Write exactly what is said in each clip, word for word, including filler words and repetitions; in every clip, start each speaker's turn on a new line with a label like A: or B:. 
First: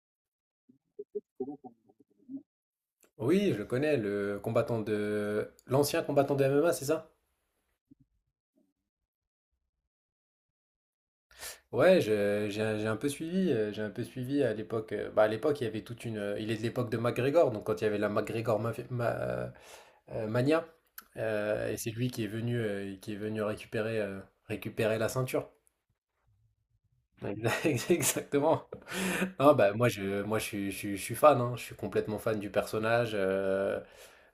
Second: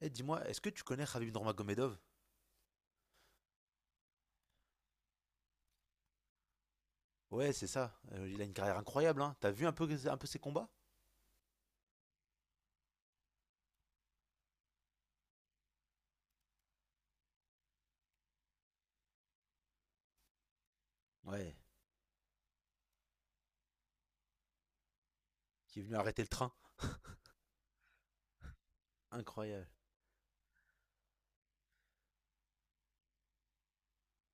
A: Eh, dis-moi, est-ce que tu connais Khabib Nurmagomedov?
B: Oui, je le connais, le combattant de... l'ancien combattant de M M A, c'est ça?
A: Ouais, c'est ça. Euh, il a une carrière incroyable, hein. T'as vu un peu, un peu ses combats?
B: Ouais, je- j'ai un j'ai un peu suivi, euh, j'ai un peu suivi à l'époque. euh, Bah à l'époque, il y avait toute une... euh, Il est de l'époque de McGregor, donc quand il y avait la McGregor Mafia- Ma- euh, euh, Mania,
A: Ouais,
B: euh, et c'est lui qui est venu, euh, qui est venu récupérer, euh, récupérer la ceinture.
A: qui est venu arrêter le train.
B: Exactement. Non,
A: Incroyable.
B: bah moi je, moi je suis, je suis- je suis fan, hein. Je suis complètement fan du personnage. euh,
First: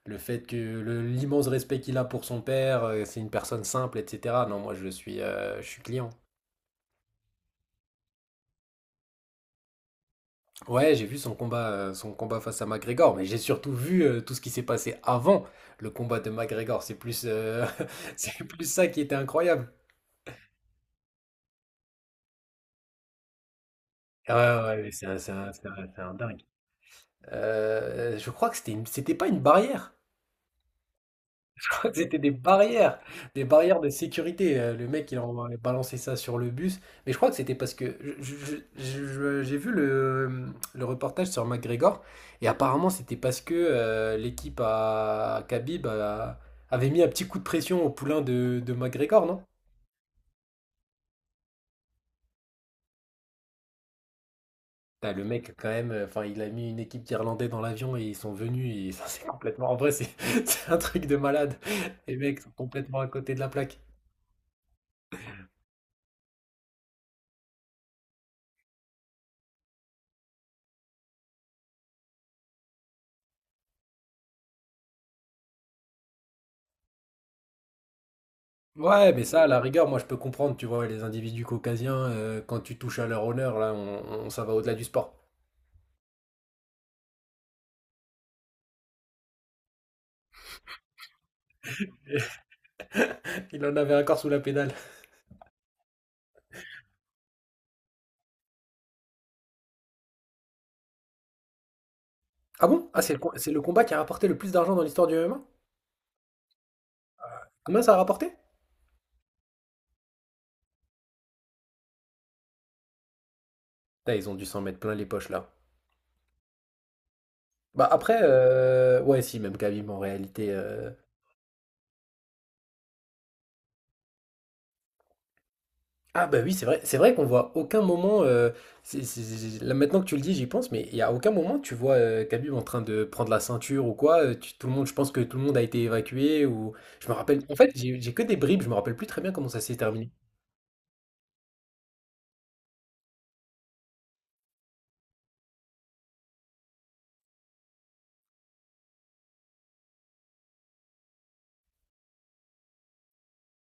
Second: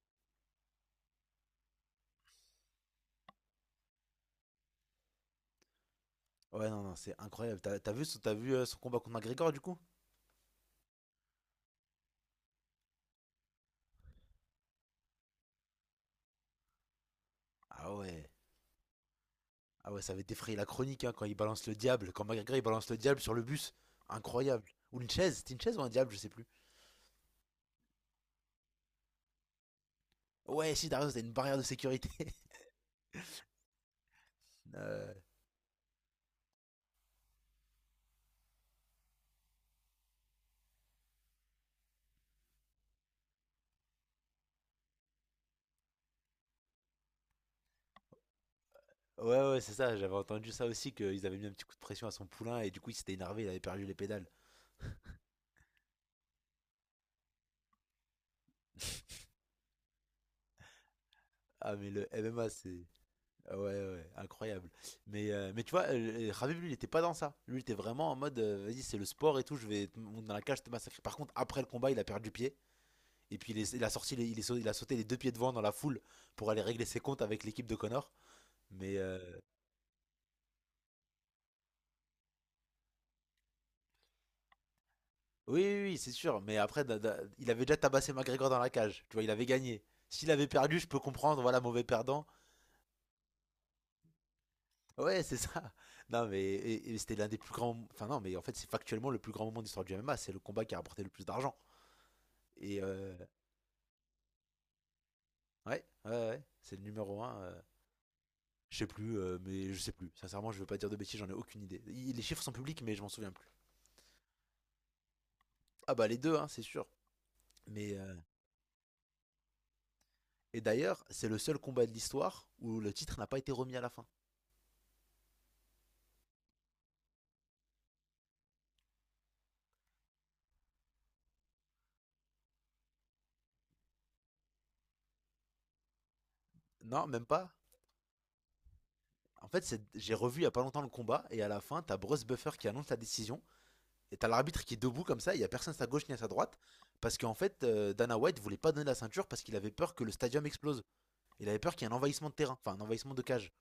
B: Le fait que le- l'immense respect qu'il a pour son père, euh, c'est une personne simple, et cetera. Non, moi je suis, euh, je suis client.
A: Ouais, non, non, c'est incroyable. T'as, t'as vu, son- t'as vu euh, son combat contre McGregor, du coup?
B: Ouais, j'ai vu son combat, euh, son combat face à McGregor, mais j'ai surtout vu euh, tout ce qui s'est passé avant le combat de McGregor. C'est plus, euh,
A: Ah ouais.
B: c'est plus ça qui était incroyable.
A: Ah ouais, ça avait défrayé la chronique, hein, quand il balance le diable. Quand McGregor, il balance le diable sur le bus.
B: Ouais,
A: Incroyable.
B: ouais, mais
A: Ou
B: c'est
A: une
B: un, c'est
A: chaise.
B: un-
A: C'était une
B: c'est
A: chaise ou
B: un-
A: un
B: c'est
A: diable,
B: un
A: je sais
B: dingue.
A: plus.
B: Euh, je crois que c'était une- c'était pas une barrière.
A: Ouais, si, t'as raison, c'était une barrière de sécurité.
B: C'était des barrières, des barrières de sécurité. Euh, Le mec,
A: Euh,
B: il a balancé ça sur le bus. Mais je crois que c'était parce que je- je- je- je- j'ai vu le, le reportage sur McGregor et apparemment c'était parce que euh, l'équipe à Khabib a- avait mis un petit coup de pression au poulain de, de McGregor,
A: Ouais,
B: non?
A: ouais, c'est ça. J'avais entendu ça aussi, qu'ils avaient mis un petit coup de pression à son poulain et du coup, il s'était énervé, il avait perdu les pédales.
B: Putain, le mec, quand même, euh, enfin, il a mis une équipe d'Irlandais dans l'avion et ils sont venus et ça, c'est complètement. En vrai, c'est c'est un truc de malade.
A: Ah mais le
B: Les mecs
A: M M A
B: sont
A: c'est
B: complètement à côté de la
A: ah ouais,
B: plaque.
A: ouais, incroyable. Mais euh, mais tu vois euh, euh, Khabib lui il était pas dans ça. Lui il était vraiment en mode euh, vas-y c'est le sport et tout, je vais te monter dans la cage, je te massacrer. Par contre après le combat il a perdu pied et puis il, est- il a sorti les- il, est sau- il a sauté les deux pieds devant dans la foule pour aller régler ses comptes avec l'équipe de Connor. Mais
B: Ouais,
A: euh,
B: mais ça, à la rigueur, moi je peux comprendre, tu vois, les individus caucasiens, euh, quand tu touches à leur honneur, là, on, on- ça va au-delà du sport.
A: oui, oui, oui, c'est sûr. Mais après da- da- il avait déjà tabassé McGregor dans la cage. Tu vois, il avait gagné. S'il avait perdu, je peux comprendre, voilà, mauvais perdant.
B: Il en avait un corps sous la pédale.
A: Ouais, c'est ça. Non, mais et- et c'était l'un des plus grands. Enfin, non, mais en fait, c'est factuellement le plus grand moment de l'histoire du M M A. C'est le combat qui a rapporté le plus d'argent.
B: Ah
A: Et
B: bon? Ah, c'est
A: euh,
B: le, com- c'est le combat qui a rapporté le plus d'argent dans l'histoire du M M A?
A: ouais, ouais, ouais, c'est le numéro un. euh,
B: Combien ça a rapporté?
A: Je sais plus, euh, mais je sais plus. Sincèrement, je veux pas dire de bêtises, j'en ai aucune idée. Il- Les chiffres sont publics, mais je m'en souviens plus.
B: Putain, ils ont dû s'en mettre plein les poches là.
A: Ah bah les deux, hein, c'est sûr.
B: Bah
A: Mais euh,
B: après, euh, ouais, si, même Khabib en réalité.
A: et
B: Euh,
A: d'ailleurs, c'est le seul combat de l'histoire où le titre n'a pas été remis à la fin.
B: Ah bah oui, c'est vrai, c'est vrai qu'on voit aucun moment, euh, c'est- c'est- c'est- là maintenant que tu le dis, j'y pense, mais il y a aucun moment tu vois euh, Khabib en train de prendre la ceinture ou quoi, euh, tu- tout le monde, je pense que tout le monde a été évacué ou
A: Non,
B: je me
A: même
B: rappelle,
A: pas.
B: en fait j'ai j'ai que des bribes, je me rappelle plus très bien
A: En
B: comment ça
A: fait,
B: s'est
A: c'est-
B: terminé.
A: j'ai revu il y a pas longtemps le combat et à la fin, t'as Bruce Buffer qui annonce la décision. Et t'as l'arbitre qui est debout comme ça, il y a personne à sa gauche ni à sa droite, parce qu'en fait, euh, Dana White voulait pas donner la ceinture parce qu'il avait peur que le stadium explose. Il avait peur qu'il y ait un envahissement de terrain, enfin un envahissement de cage,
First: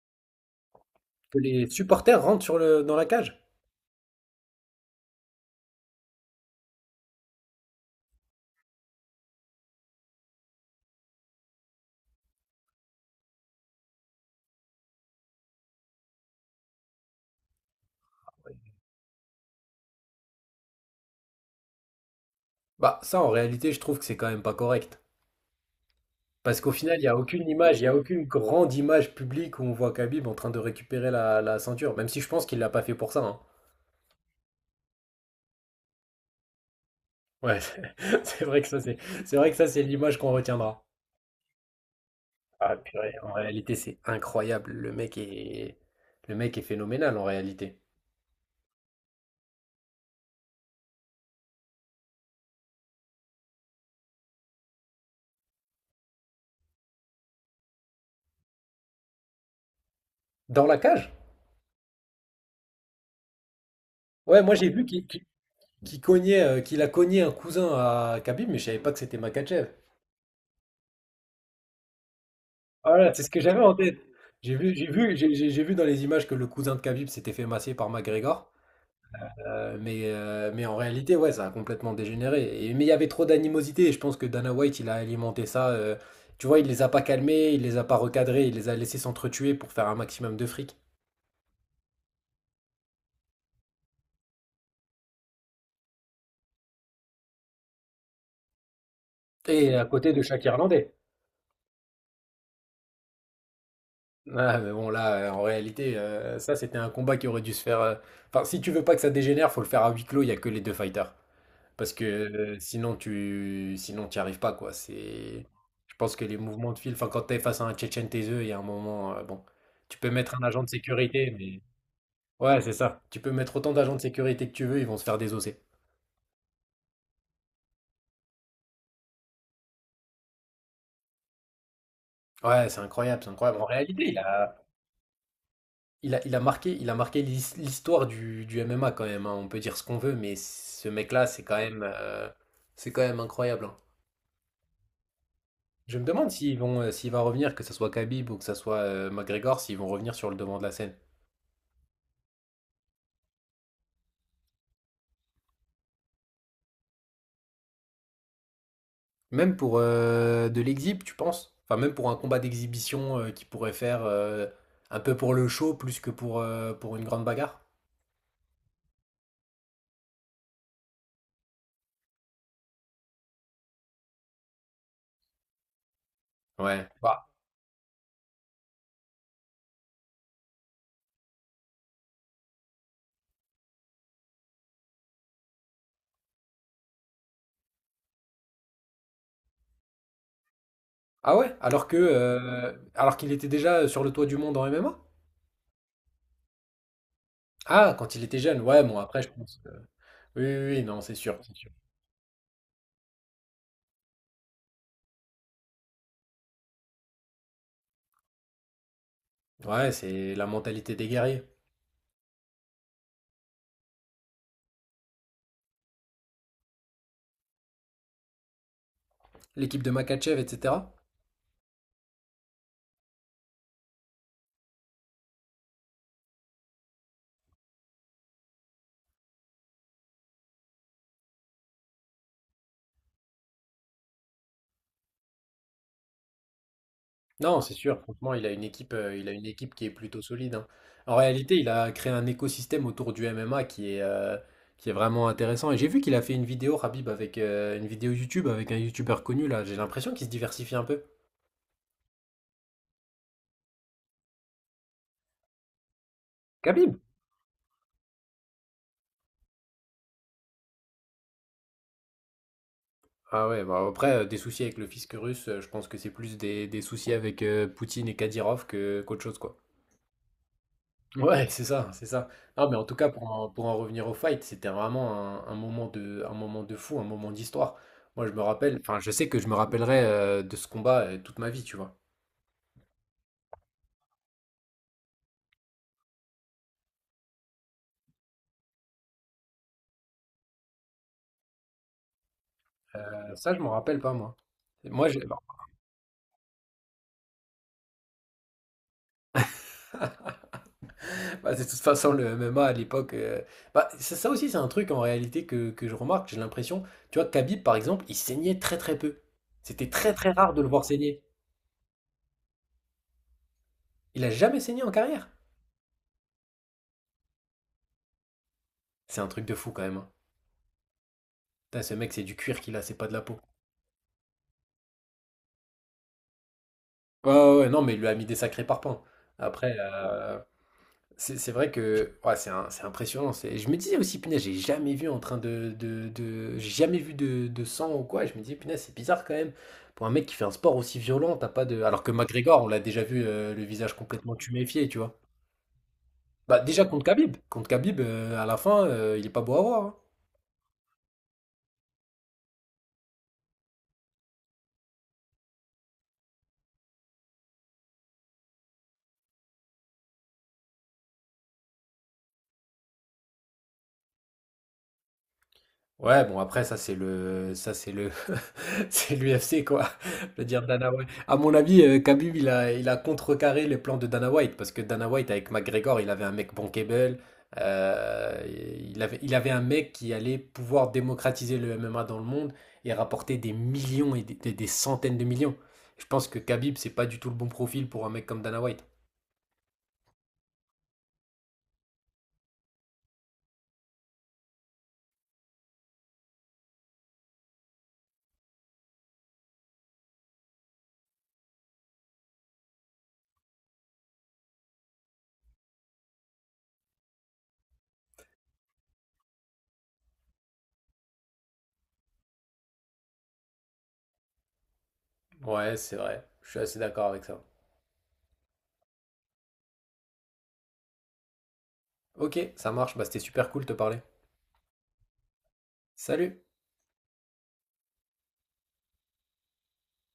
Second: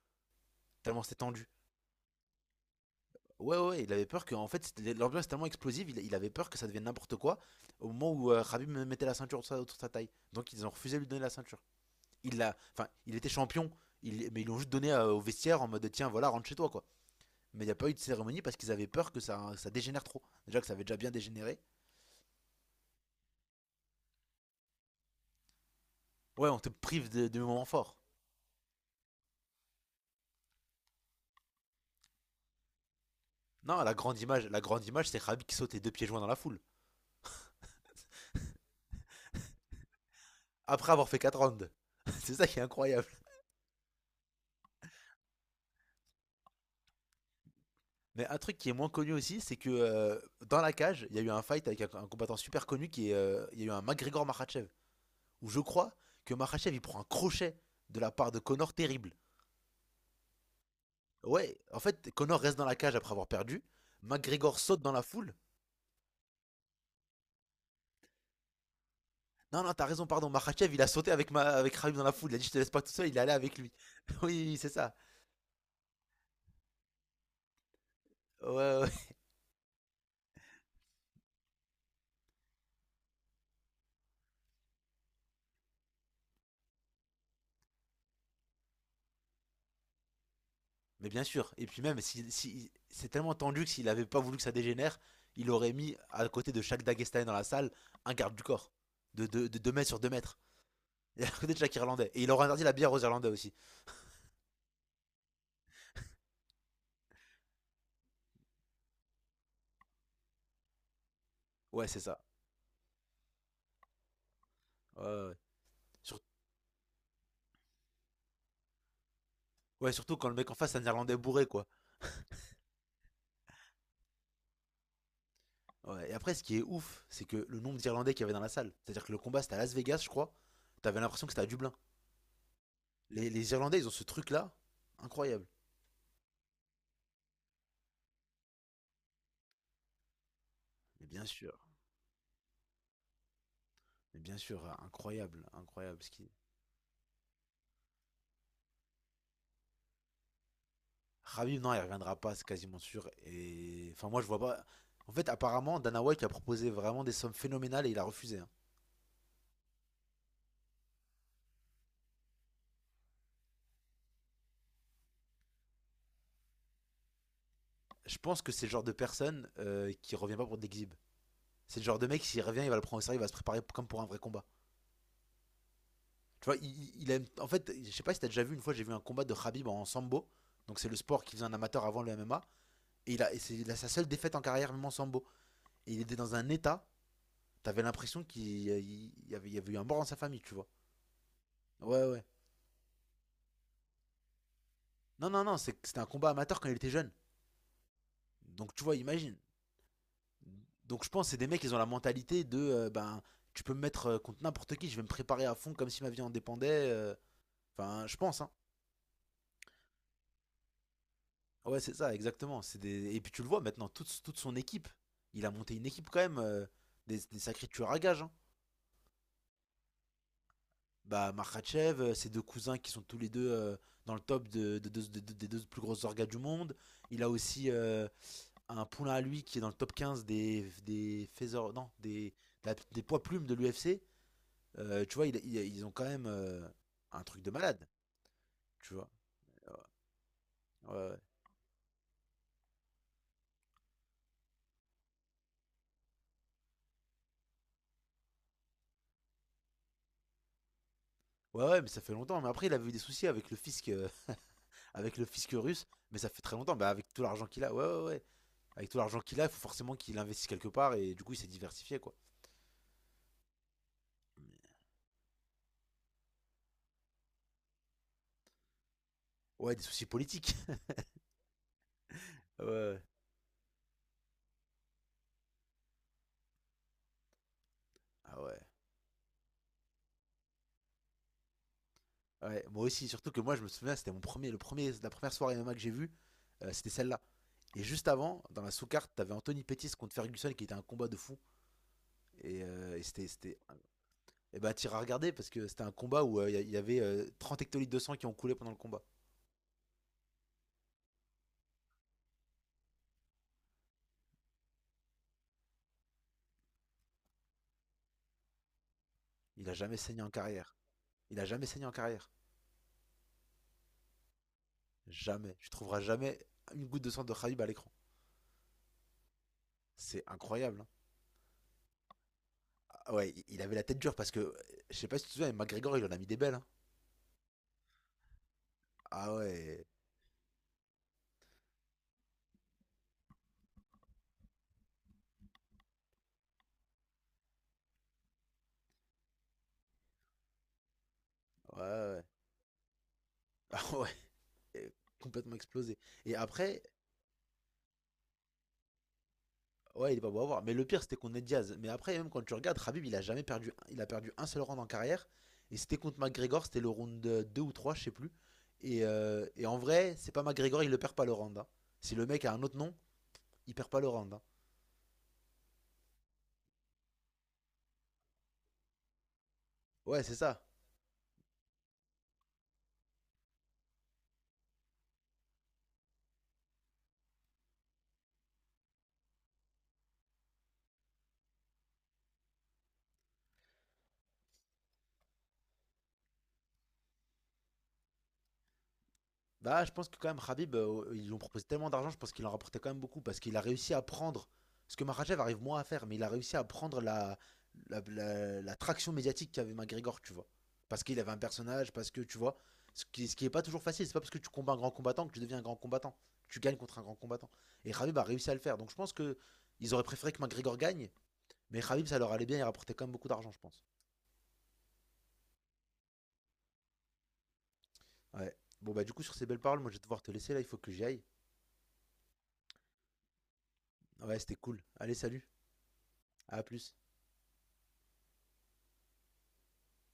A: tellement c'était
B: Que
A: tendu.
B: les supporters rentrent sur le, dans la cage.
A: Ouais, ouais, ouais, il avait peur que, en fait, l'ambiance est tellement explosive, il, il avait peur que ça devienne n'importe quoi au moment où euh, Khabib mettait la ceinture autour sa- autour de sa taille. Donc ils ont refusé de lui donner la ceinture. Il l'a, enfin, il était champion, il- mais ils l'ont juste donné euh, au vestiaire en mode tiens, voilà, rentre chez toi quoi. Mais il n'y a pas eu de cérémonie parce qu'ils avaient peur que ça, ça dégénère trop. Déjà que ça avait déjà bien dégénéré.
B: Bah ça en réalité je trouve que c'est quand même pas correct.
A: Ouais, on
B: Parce
A: te
B: qu'au final il n'y
A: prive
B: a
A: de, de
B: aucune
A: moments
B: image, il n'y a
A: forts.
B: aucune grande image publique où on voit Khabib en train de récupérer la, la ceinture, même si je pense qu'il l'a pas fait pour ça, hein.
A: Non, la grande image, la grande image, c'est Khabib qui saute les deux pieds joints dans la foule.
B: Ouais, c'est vrai que ça c'est, c'est vrai que ça c'est l'image qu'on retiendra.
A: Après avoir fait quatre rounds. C'est ça qui est
B: Ah,
A: incroyable.
B: purée, en réalité, c'est incroyable. Le mec est... Le mec est phénoménal en réalité.
A: Mais un truc qui est moins connu aussi, c'est que euh, dans la cage, il y a eu un fight avec un, un combattant super connu qui est. euh, il y a eu un McGregor Makhachev. Où je crois que Makhachev il prend un crochet de la part de Conor terrible.
B: Dans la cage?
A: Ouais, en fait, Conor reste dans la cage après avoir perdu.
B: Ouais, moi
A: McGregor
B: j'ai
A: saute
B: vu
A: dans la
B: qu'il qu'il-
A: foule.
B: qu'il cognait, euh, qu'il a cogné un cousin à Khabib, mais je savais pas que c'était
A: Non,
B: Makhachev.
A: non, t'as raison, pardon. Makhachev il a sauté avec, ma, avec Khabib dans la foule. Il a dit je te laisse pas tout seul,
B: Voilà,
A: il est
B: c'est ce
A: allé
B: que
A: avec
B: j'avais
A: lui.
B: en tête.
A: Oui,
B: J'ai
A: oui, c'est
B: vu, j'ai
A: ça.
B: vu, j'ai j'ai- j'ai vu dans les images que le cousin de Khabib s'était fait masser par McGregor.
A: Ouais, ouais,
B: Euh, mais, euh, mais en réalité, ouais, ça a complètement dégénéré. Et- mais il y avait trop d'animosité, et je pense que Dana White, il a alimenté ça. Euh, tu vois, il les a pas calmés, il les a pas recadrés, il les a laissés s'entretuer pour faire un maximum de fric.
A: mais bien sûr. Et puis même, si, si- c'est tellement tendu que s'il avait pas voulu que ça dégénère, il aurait mis à côté de chaque Dagestanais dans la salle un garde du corps de deux
B: Et à
A: mètres sur deux
B: côté de
A: mètres.
B: chaque Irlandais.
A: Et à côté de chaque Irlandais. Et il aurait interdit la bière aux Irlandais aussi.
B: Ah, mais bon, là, euh, en réalité, euh, ça, c'était un combat qui aurait dû se faire. Euh, Enfin, si tu veux pas que ça dégénère, faut le faire à huis clos, il n'y a que les deux fighters.
A: Ouais,
B: Parce
A: c'est
B: que
A: ça.
B: euh, sinon, tu sinon, t'y arrives pas, quoi.
A: Ouais, ouais, ouais.
B: C'est... Je pense
A: Sur-
B: que les mouvements de fil, enfin, quand t'es face à un Tchétchène taiseux, il y a un moment, euh, bon,
A: ouais,
B: tu peux
A: surtout quand le
B: mettre un
A: mec en
B: agent de
A: face, c'est un Irlandais
B: sécurité,
A: bourré,
B: mais.
A: quoi.
B: Ouais, c'est ça. Tu peux mettre autant d'agents de sécurité que tu veux, ils vont se faire désosser.
A: Ouais. Et après, ce qui est ouf, c'est que le nombre d'Irlandais qu'il y avait dans la salle. C'est-à-dire que le combat, c'était à Las Vegas, je crois. T'avais l'impression que c'était à Dublin.
B: Ouais, c'est incroyable,
A: Les,
B: c'est
A: les
B: incroyable. En
A: Irlandais, ils ont ce
B: réalité, il
A: truc-là.
B: a.
A: Incroyable.
B: Il a, il a marqué, il a marqué l'his- l'histoire du, du M M A quand même, hein. On peut dire ce qu'on veut, mais ce
A: Mais bien
B: mec-là, c'est
A: sûr.
B: quand même, euh, c'est quand même incroyable, hein.
A: Mais bien sûr, incroyable.
B: Je
A: Incroyable.
B: me
A: Ce qui...
B: demande s'ils vont, euh, s'il va revenir, que ce soit Khabib ou que ce soit euh, McGregor, s'ils vont revenir sur le devant de la scène.
A: Khabib, non, il reviendra pas, c'est quasiment sûr. Et enfin, moi, je vois pas. En fait, apparemment, Dana White a proposé vraiment des sommes phénoménales et il a refusé, hein.
B: Même pour euh, de l'exhib, tu penses? Enfin, même pour un combat d'exhibition euh, qui pourrait faire euh, un peu pour le show plus que pour, euh, pour une grande bagarre.
A: Je pense que c'est le genre de personne euh, qui revient pas pour de l'exhibe. C'est le genre de mec, s'il revient, il va le prendre au sérieux, il va se préparer comme pour un vrai combat. Tu vois,
B: Ouais.
A: il, il- aime.
B: Bah.
A: En fait, je sais pas si t'as déjà vu, une fois, j'ai vu un combat de Khabib en sambo. Donc, c'est le sport qu'il faisait en amateur avant le M M A. Et il a, et c'est il a sa seule défaite en carrière, même en sambo. Et il était dans un état, t'avais l'impression qu'il il y avait, il y avait eu un mort dans sa famille, tu vois.
B: Ah ouais? Alors que,
A: Ouais, ouais.
B: euh, alors qu'il était déjà sur le toit du monde en M M A?
A: Non, non, non, c'est- c'était un combat amateur quand il était jeune.
B: Ah, quand il était jeune.
A: Donc
B: Ouais,
A: tu vois,
B: bon, après, je
A: imagine.
B: pense. Oui, oui, oui, non,
A: Donc je
B: c'est
A: pense que c'est
B: sûr,
A: des
B: c'est
A: mecs,
B: sûr.
A: ils ont la mentalité de euh, ben tu peux me mettre euh, contre n'importe qui, je vais me préparer à fond comme si ma vie en dépendait. euh. Enfin, je pense, hein.
B: Ouais, c'est la mentalité des guerriers.
A: Ouais, c'est ça, exactement. C'est des... Et puis tu le vois maintenant, toute, toute son équipe. Il a monté une équipe quand même, euh, des, des sacrés tueurs à gages, hein.
B: L'équipe de Makachev, et cetera.
A: Bah, Makhachev, euh, ses deux cousins qui sont tous les deux euh, dans le top de, de- de- de- de- des deux plus grosses orgas du monde. Il a aussi euh, un poulain à lui qui est dans le top quinze des, des, faiseurs- non, des, de la- des poids plumes de l'U F C. Euh, tu vois, il- il- ils ont quand même euh, un truc de
B: Non, c'est
A: malade,
B: sûr. Franchement, il a une équipe,
A: tu vois.
B: euh, il a une
A: Ouais,
B: équipe qui est plutôt solide, hein. En
A: ouais.
B: réalité, il a créé un écosystème autour du M M A qui est, euh, qui est vraiment intéressant. Et j'ai vu qu'il a fait une vidéo, Khabib, avec euh, une vidéo YouTube avec un YouTuber connu là. J'ai l'impression qu'il se diversifie un peu.
A: Ouais, ouais, ouais, mais ça fait longtemps. Mais après, il avait eu des soucis avec le fisc, euh, avec le fisc russe. Mais ça fait très longtemps. Bah,
B: Khabib?
A: avec tout l'argent qu'il a, ouais, ouais, ouais. Avec tout l'argent qu'il a, il faut forcément qu'il investisse quelque part. Et du coup, il s'est diversifié, quoi.
B: Ah ouais, bah après, euh, des soucis avec le fisc russe, euh, je pense que c'est plus des, des soucis avec euh, Poutine et Kadyrov que qu'autre chose, quoi.
A: Ouais, des soucis politiques.
B: Ouais, c'est ça, c'est ça.
A: Ouais,
B: Non, mais en tout
A: ouais.
B: cas, pour en, pour en revenir au fight, c'était vraiment un, un moment de, un moment de fou, un moment d'histoire. Moi, je
A: Ah
B: me
A: ouais.
B: rappelle, enfin, je sais que je me rappellerai euh, de ce combat euh, toute ma vie, tu vois.
A: Ouais, moi aussi. Surtout que moi, je me souviens, c'était mon premier, le premier, la première soirée M M A que j'ai vue. Euh, c'était celle-là. Et juste avant, dans la sous-carte, t'avais Anthony Pettis contre Ferguson qui était un combat de fou. Et, euh, et c'était,
B: Euh, ça,
A: c'était
B: je m'en rappelle pas, moi.
A: Et bah, t'iras
B: Moi, j'ai-
A: regarder parce que c'était un combat où euh, il y a- il y avait euh, trente hectolitres de sang qui ont coulé pendant le combat.
B: bah, de toute façon, le M M A à l'époque, euh, bah, ça, ça aussi, c'est un truc en réalité que, que je remarque. J'ai l'impression, tu vois, Khabib, par exemple, il saignait très très peu.
A: Il a
B: C'était
A: jamais
B: très
A: saigné en
B: très rare de le
A: carrière.
B: voir saigner.
A: Il a jamais saigné en carrière.
B: Il a jamais saigné en carrière.
A: Jamais. Tu trouveras jamais une goutte de sang de Khabib à l'écran.
B: C'est un truc de fou quand même, hein.
A: C'est incroyable, hein.
B: Putain, ce mec, c'est du cuir qu'il a, c'est pas de
A: Ah
B: la
A: ouais,
B: peau.
A: il- il avait la tête dure parce que, euh, je sais pas si tu te souviens, mais McGregor, il en a mis des belles, hein.
B: Ouais, ouais, ouais, non, mais il lui a mis des sacrés parpaings.
A: Ah
B: Après,
A: ouais.
B: euh, c'est c'est vrai que ouais, c'est un- c'est impressionnant. c'est- Je me disais aussi, punaise, j'ai jamais vu en train de, de, de- j'ai jamais vu de, de sang ou quoi. Je me disais, punaise, c'est bizarre quand même. Pour un mec qui fait un sport aussi violent, t'as pas
A: Ouais,
B: de. Alors que
A: ouais.
B: McGregor, on l'a déjà vu euh, le visage
A: Ah ouais.
B: complètement tuméfié,
A: Et
B: tu vois.
A: complètement explosé. Et
B: Bah
A: après,
B: déjà contre Khabib, contre Khabib, euh, à la fin, euh, il est pas beau à voir, hein.
A: ouais, il est pas beau à voir. Mais le pire, c'était contre Ned Diaz. Mais après, même quand tu regardes, Khabib, il a jamais perdu. Il a perdu un seul round en carrière. Et c'était contre McGregor, c'était le round deux ou trois, je sais plus. Et, euh, et en vrai, c'est pas McGregor, il le perd pas le round, hein. Si le mec a un autre nom, il perd pas le round, hein.
B: Ouais, bon après ça c'est le ça c'est le c'est l'U F C quoi,
A: Ouais,
B: je
A: c'est
B: veux
A: ça.
B: dire Dana White. À mon avis, euh, Khabib il a il a contrecarré les plans de Dana White parce que Dana White avec McGregor, il avait un mec bankable, euh, il avait il avait un mec qui allait pouvoir démocratiser le M M A dans le monde et rapporter des millions et des, des- des centaines de millions. Je pense que Khabib c'est pas du tout le bon profil pour un mec comme Dana White.
A: Bah, je pense que quand même, Khabib, euh, oh, ils lui ont proposé tellement d'argent, je pense qu'il en rapportait quand même beaucoup parce qu'il a réussi à prendre ce que Makhachev arrive moins à faire, mais il a réussi à prendre la, la, la- la traction médiatique qu'avait McGregor, tu vois. Parce qu'il avait un personnage, parce que tu vois, ce qui, ce qui est pas toujours facile, c'est pas parce que tu combats un grand combattant que tu deviens un grand combattant, que tu gagnes contre un grand combattant. Et Khabib a réussi à le faire, donc je pense que ils auraient préféré que McGregor gagne, mais Khabib ça leur allait bien, il rapportait quand même beaucoup d'argent, je pense.
B: Ouais, c'est vrai. Je suis assez d'accord avec ça.
A: Ouais. Bon bah du coup sur ces belles paroles, moi je vais devoir te laisser là, il faut que j'y aille.
B: OK, ça marche, bah c'était super cool de te parler.
A: Ouais, c'était cool. Allez, salut,
B: Salut.
A: à plus.